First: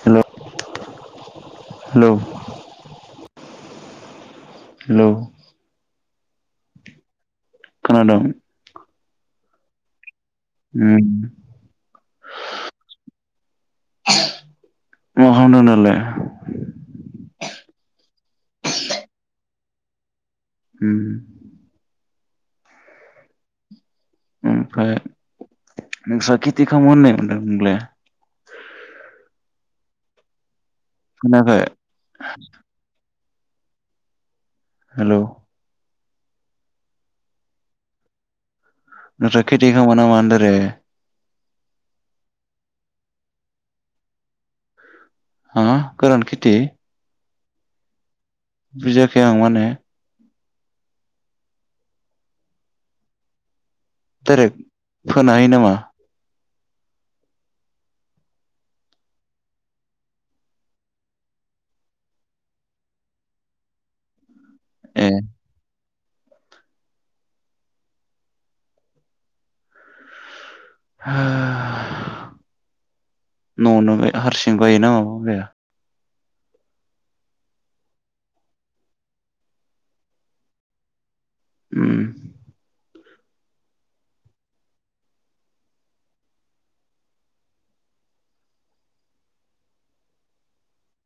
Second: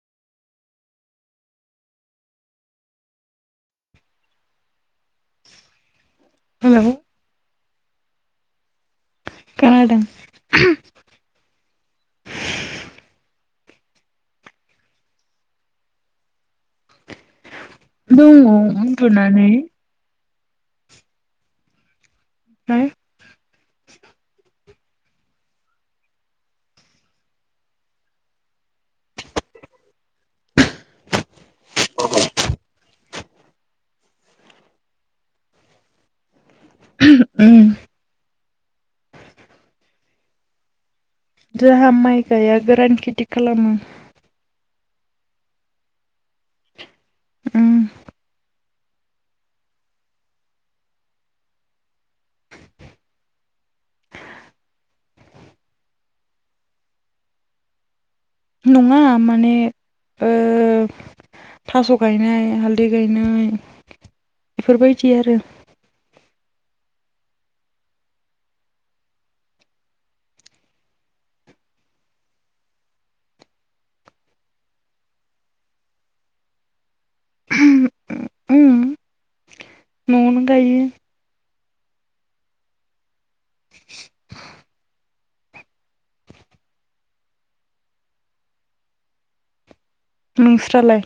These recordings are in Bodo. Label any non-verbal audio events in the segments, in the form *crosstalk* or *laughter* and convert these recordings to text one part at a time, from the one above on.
हेल' हेल'। हेल' हेलौ खोनादों। खोनादों। उम मा खालामदों दालाय? दङ उनदुनानै । ओम । फाय ओमफ्राय नोंस्रा खेथि खालामो होननाय मोनदों नोंलाय खोनायाखै? हेल' । उम नोंस्रा खेथि खालामो नामा होनदो रे? जोंहा माइ गाया गोरान खेथि खालामो। हा गोरान खिथि ओम । बुजियाखै आं माने । डाइरेक्ट फोनो हायो नामा? नङा माने ओ थास' गायनाय हालदै गायनाय । ए बेफोरबायदि आरो । *inaudible* न'आव हारसिं गायो ना माबा गाया? उम नआवनो गायो। उम। *inaudible* नोंस्रालाय?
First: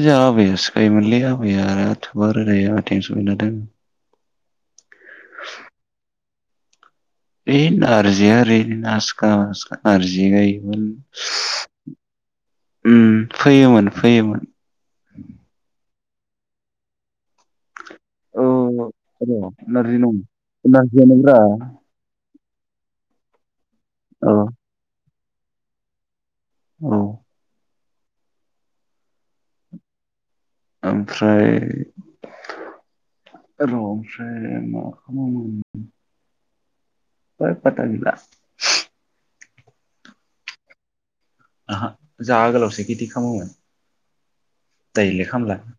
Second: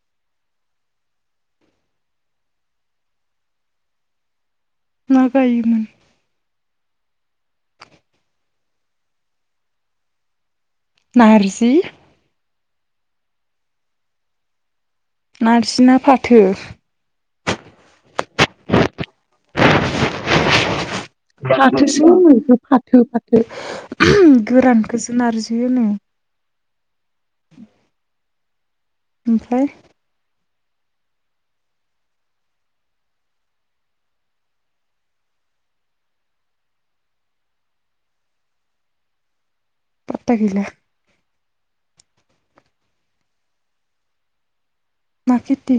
जोंहा आबैयासो गायोमोनलै । आबैया आबैयाथ गैला दा बारा थेनसन गैला दायो। मा गायमोन? ओइ नारजि आरि बिदिनो आजखा आजखा नराजि गायो *inaudible* नारजि? उम फोयोमोन फोयोमोन। नारजि ना फाथो। औ र नारजि नङा नारजिया नोब्रा। फाथो फाथो। गोरानखौ सो नारजि होनो। औ। ओमफ्राय ओमफ्राय र' ओमफ्राय मा खालामो ओमफ्राय फादथा गैला। फादथा गैला। जाहा आगोलावसो खिटि खालामोमोन। दायोलाय मा खालामला। खेथि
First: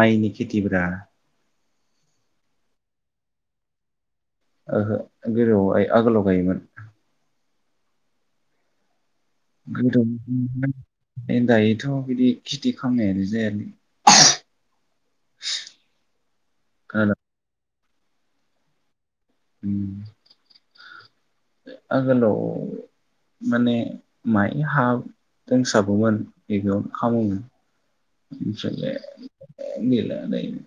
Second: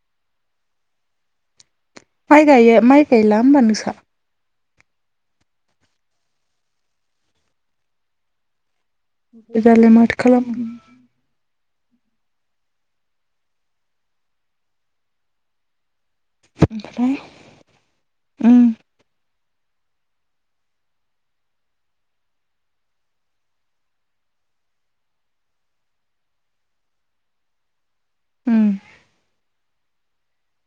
माइनि खेथिब्रा। माइ गायो माइ गायला होमबा नोंसा? ओहो गोदोआव आगोलाव गायोमोन। दालाय गोदो माथो खालामो माने दायो। दायोथ बिदि खेथि खालामनायानो जायालै। ओमफ्राय। खोनादों उम। आगोलाव माने माइ हा दोंसाबोमोन बेयावनो खामोमोन। उम ओमफ्रायलाय। गैला दायो।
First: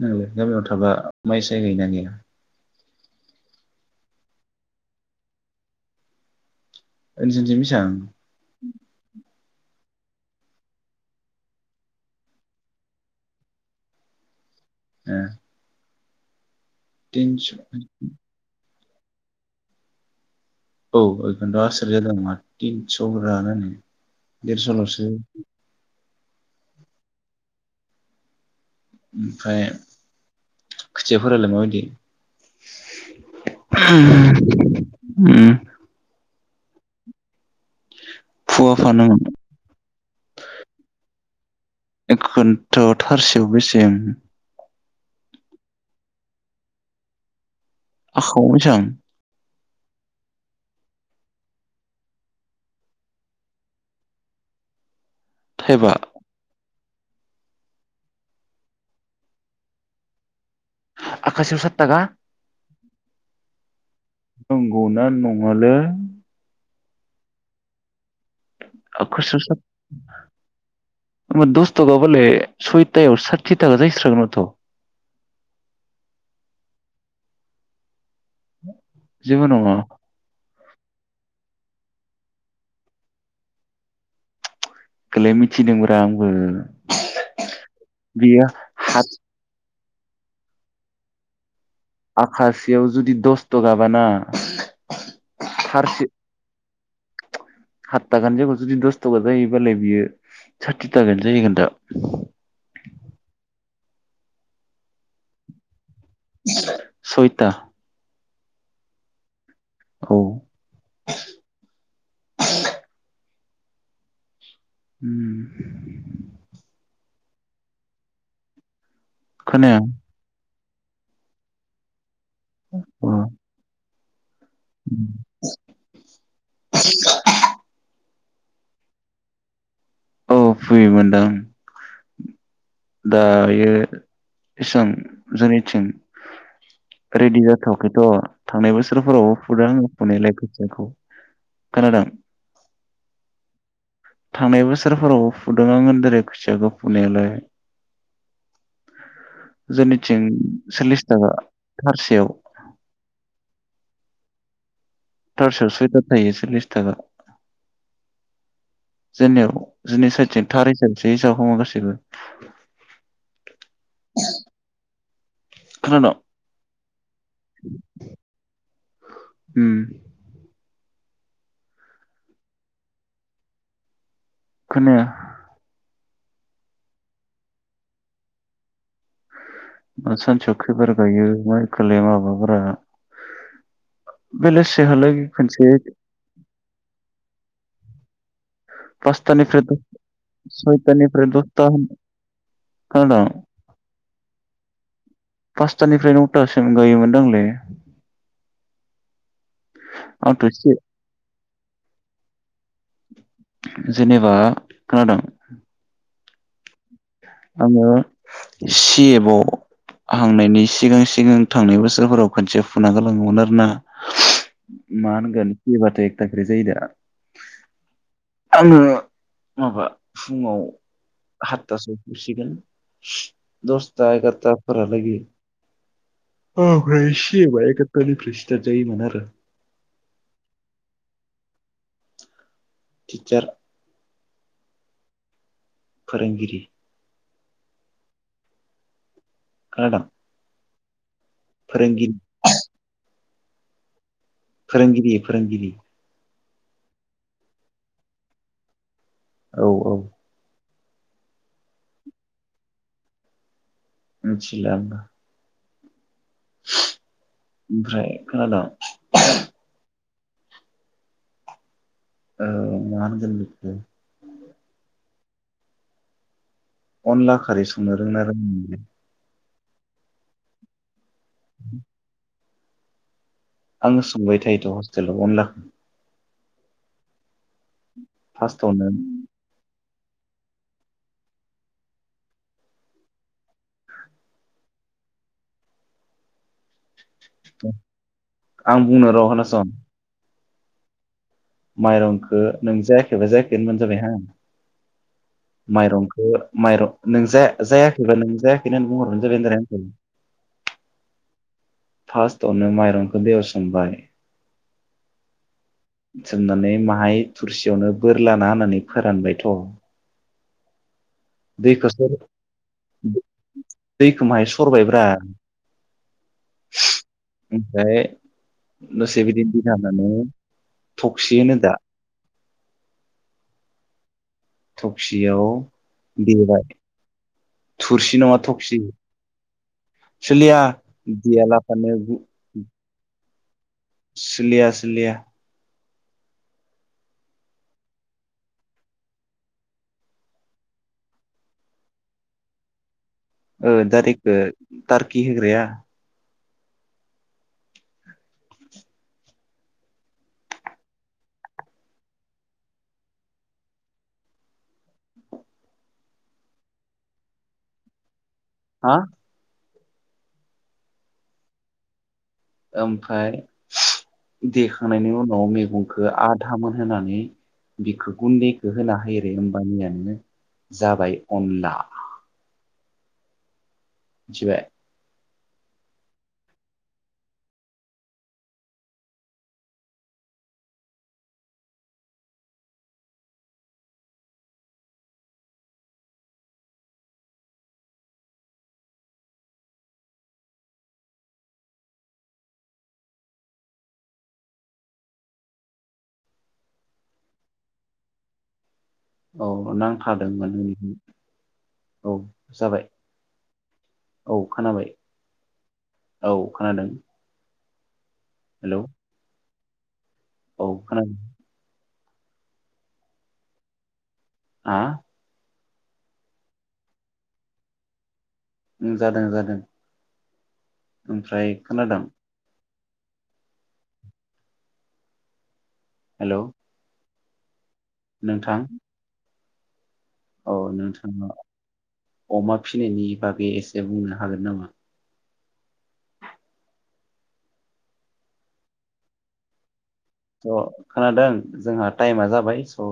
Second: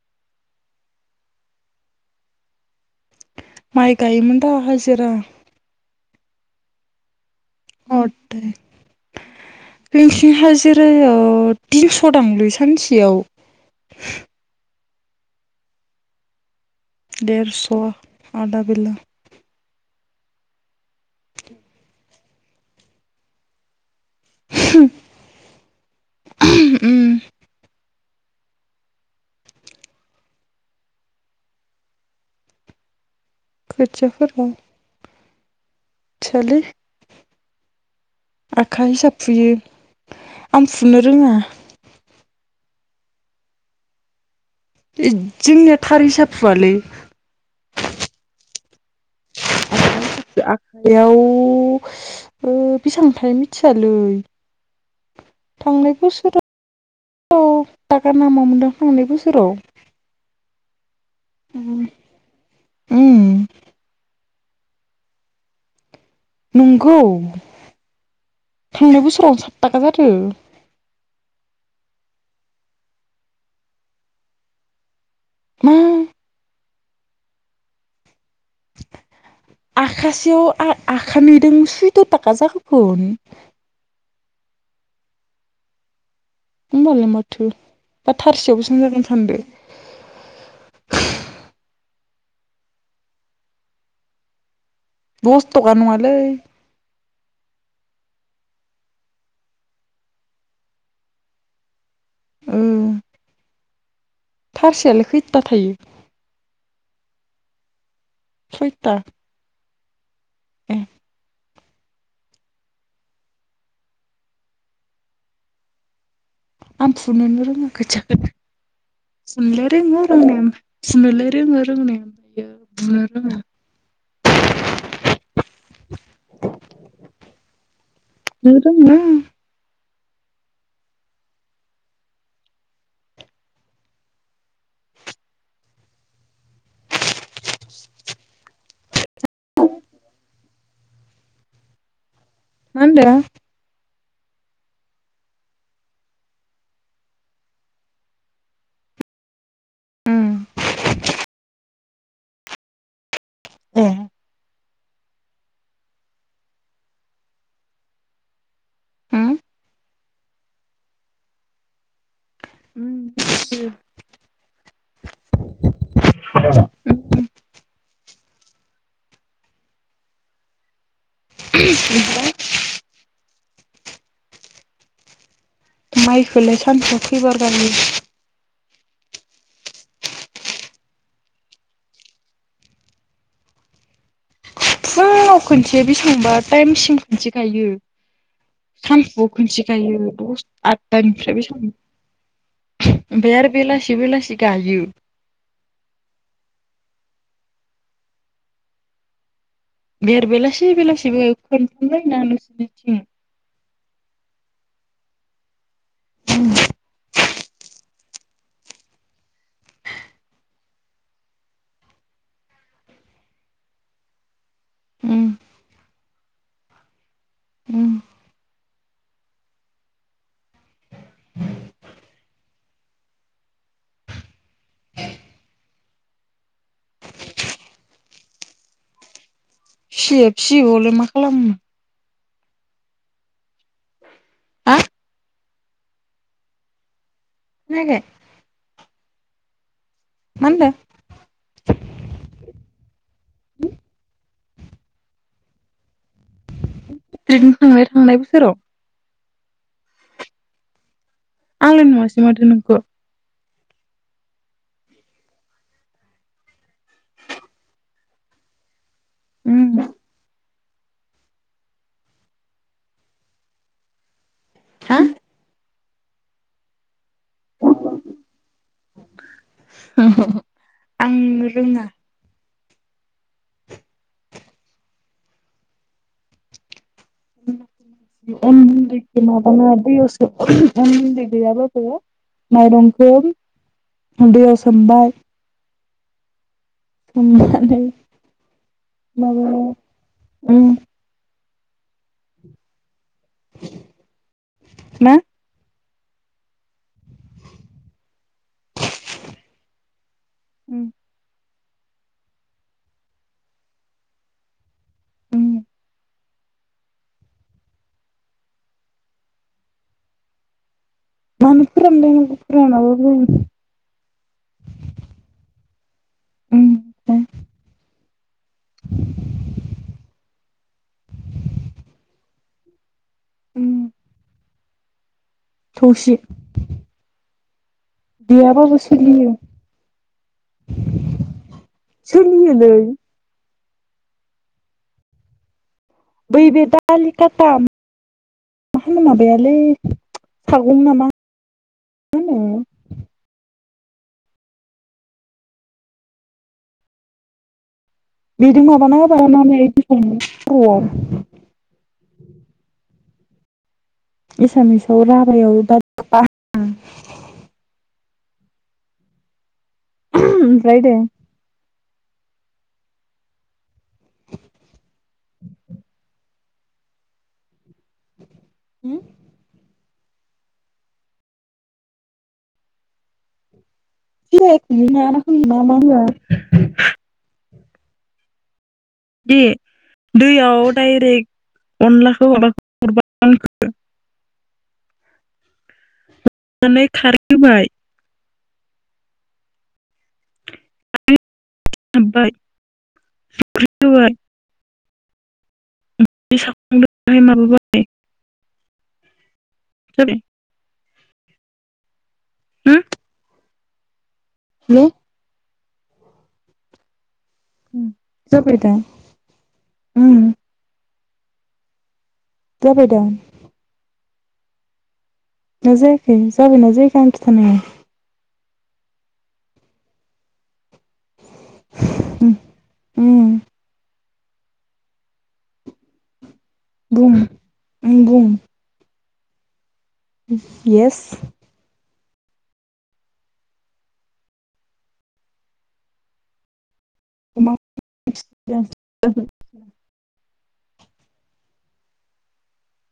नोंलाय गामियाव थाबा माइ साय गायो ना गाया। माइ गायोमोन दा हाजिरा। नोंसिनिथिं बेसां। हथे जोंनिथिं हाजिरायाव तिनस दांलै सानसेयाव। ए। देेरस आदा बेला। औ बेखौनोथ आसरिद जादों आं मा तिनस ब्रा होननानै। देरसलसो। उम। ओमफ्राय खोथियाफोरालाय माबायदि? खोथियाफोरा उम। थियालै। फुवा आखा फानोमोन हिसाब फुयो आं फुनो रोङा। एखन्थ थारसेयाव बेसे जोंनिया थार हिसाब फुवालै। *unintelligible* आखायाव बेसांथाय मिथियालै। थांनाय थाइबा बोसोराव। थाखा नामा मोनदां थांनाय बोसोराव। आखासेयाव साद थाखा। उम नंगौना नङालै? नोंगौ। थांनाय बोसोरावनो सात थाखा जादो। होमबा दसथाखा बालाय सयथायाव साथि थाखा जाहै स्रागोन माथो। मा? जेबो नङा आखासेयाव आ आखा नैदों। *unintelligible* एखोलाय मिथिदोंंब्रा आं होमबालाय माथो बा बियो थारसेयाव बेसां जागोन हाथ सानदो? आखासेयाव जुदि दसथखा बाना दसथखा नङालै। हात थाखानि जायगायाव जुदि दस थखा जायोबालाय बियो साथि थाखानो जाहैगोन दा। उम थारसेयालाय खैथा थायो? दाइनथा सयथा औ ए उम आं फुनोनो रोङा खोथिखोनो फुनोलाय खोनाया रोङो रोंनाया ओमफाय फुनोलै रोङो रोंनाया बुनो रोङा ओम नों रोङो? अ फुयोमोनदां दायो इसां जोंनिथिं रेडि जाथवाखैथ थांनाय बोसोरफोरावबो फुदों फुनायालाय खोथियाखौ खोनादों? मा होनदों? थांनाय बोसोरफोरावबो फुदों आं होनदों रे खोथियाखौ फुनायालाय जोंनिथिं उम सल्लिस थाखा थारसेयाव। ए थारसेयावबो आटा थायो सलिस थाखा उम जोंनियाव जोंनि सैथिं थार हिसाब हमो गासैबो उम खोनादों उम खोनाया माइखौलाय सानसेआव खैबार गायो सानसेयाव खैबार गायो माइ खोलाय माबाफोरा बेलेसि फुङाव खोन्थिया बेसेबांबा टाइमसिम खोनसे गायो सानफुआव खनसे पासतानिफ्राय गायो दस सयतानिफ्राय आदथानिफ्राय बे सम दसथा खोनादों ओमफ्राय आरो बेलासि बेलासि गायो पासतानिफ्राय नौथासिम गायोमोनदांलै बेर आंथ' बेलासि एसे बेलासिबो खोनथामलायना नोंसोरनिथिं जेनेबा खोनादों ओम आङो सि एफव हांनायनि सिगां सिगां थांनाय बोसोरफोराव खनसे फुना गलाङोमोन आरोना मा उम होनगोन पबाथ' एकथाखे जायो दा उम आङो माबा फुङाव हतथासो गुसिगोन दसथा एगारथा फोरालागि अ फ्रस बायगथ फ्रेस जायो मान आरो सिए सिएप आवलाय मा खालामनो टिचार हा फोरोंगिरि खोनायाखै खोनादों मा होनदों फोरोंगिरि फोरोंगिरि फोरोंगिरि दिनो थांनाय थांनाय बोसोराव औ औ। आंलाय नुवासै माथो नोंखौ। मिथिलाबा ओमफ्राय खोनादों? उम। ओ मा होनगोन? हा। अनला खारै संनो रोंना रों अ। आं रोङा। आङो सोंबाय थायोथ' हस्टेलाव अनलाखौ। अन फार्स्टआवनो गुन्दैखौ लाबाला बैयाव अन उन्दै गैयाब्लाबो माइरंखौ दैयाव सोमबाय। आं बुंनो *unintelligible* र' माबा ओम। माइरंखो नों जाय जायाखै होनबानो जाबाय हा। ना माइरंखो माइरं नों जाया जायाखैबा नों जायाखै होननानै बुंहरबानो जाबाय होनदो रा आंखो। उम। फार्स्टआवनो माइरंखो दैयाव सोमबाय। उम। सोमनानै माहाय थुरसियावनो बोरलाना होनानै फोरानबायथ'। मानो दैखोसर फोरानलायनांगौ फोरानाबो उम दैखो माहाय सरबायब्रा। ओमफ्राय ओमफ्राय दसे बिदि बि थानानै। थक्सि होनो दा उम् थफसि। आव दिहोबाय। थुरसि नङा गैयाबाबो थखसि सोलियो सोलिया *unintelligible* सोलियोलै सोलिया सोलिया। बै बे दालि खाटा मा *unintelligible* माबायालै सागं ना मा होनो? ओ दारिखो तारकि होग्राया? बेदों माबाना होबा *unintelligible* एसामिसाव राभायाव दा *unintelligible* हा? अमप्राय दे। ओमफाय देखांनायनि उनाव मेगंखो आधामोन होनानै बिखो गुन्दैखो होना होयो रे होमबानिया बिदिनो जाबाय अनला। मिथिबाय *unintelligible* मा मा होआ? दे दैयाव डाइरेक्ट अनलाखौ माबा *unintelligible* नानै खारै होबाय। *unintelligible* *unintelligible* माबाबाय। औ जाबाय नांथादोंमोन *unintelligible* औ हो जाबाय। औ खोनाबाय। हेलौ औ खोनादों। उम जाबाय दा? हेलौ उम औ खोनादों। जाबाय दा? हा दा जायाखै जाबायना जायाखै आं खिथानायाव। उम जादों जादों। ओमफ्राय खोनादों? उम उम हेलौ बुं उम बुं नोंथां औ येस नोंथाङा अमा फिसिनायनि बागै एसे बुंनो हागोन नामा? अमा *unintelligible* स' खोनादों जोंहा टाइमा जाबाय स'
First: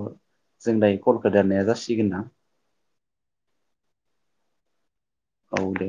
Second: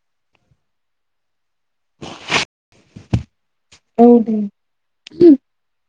जों दायो कलखो दाननाया जासिगोन ना? औ दे औ दे।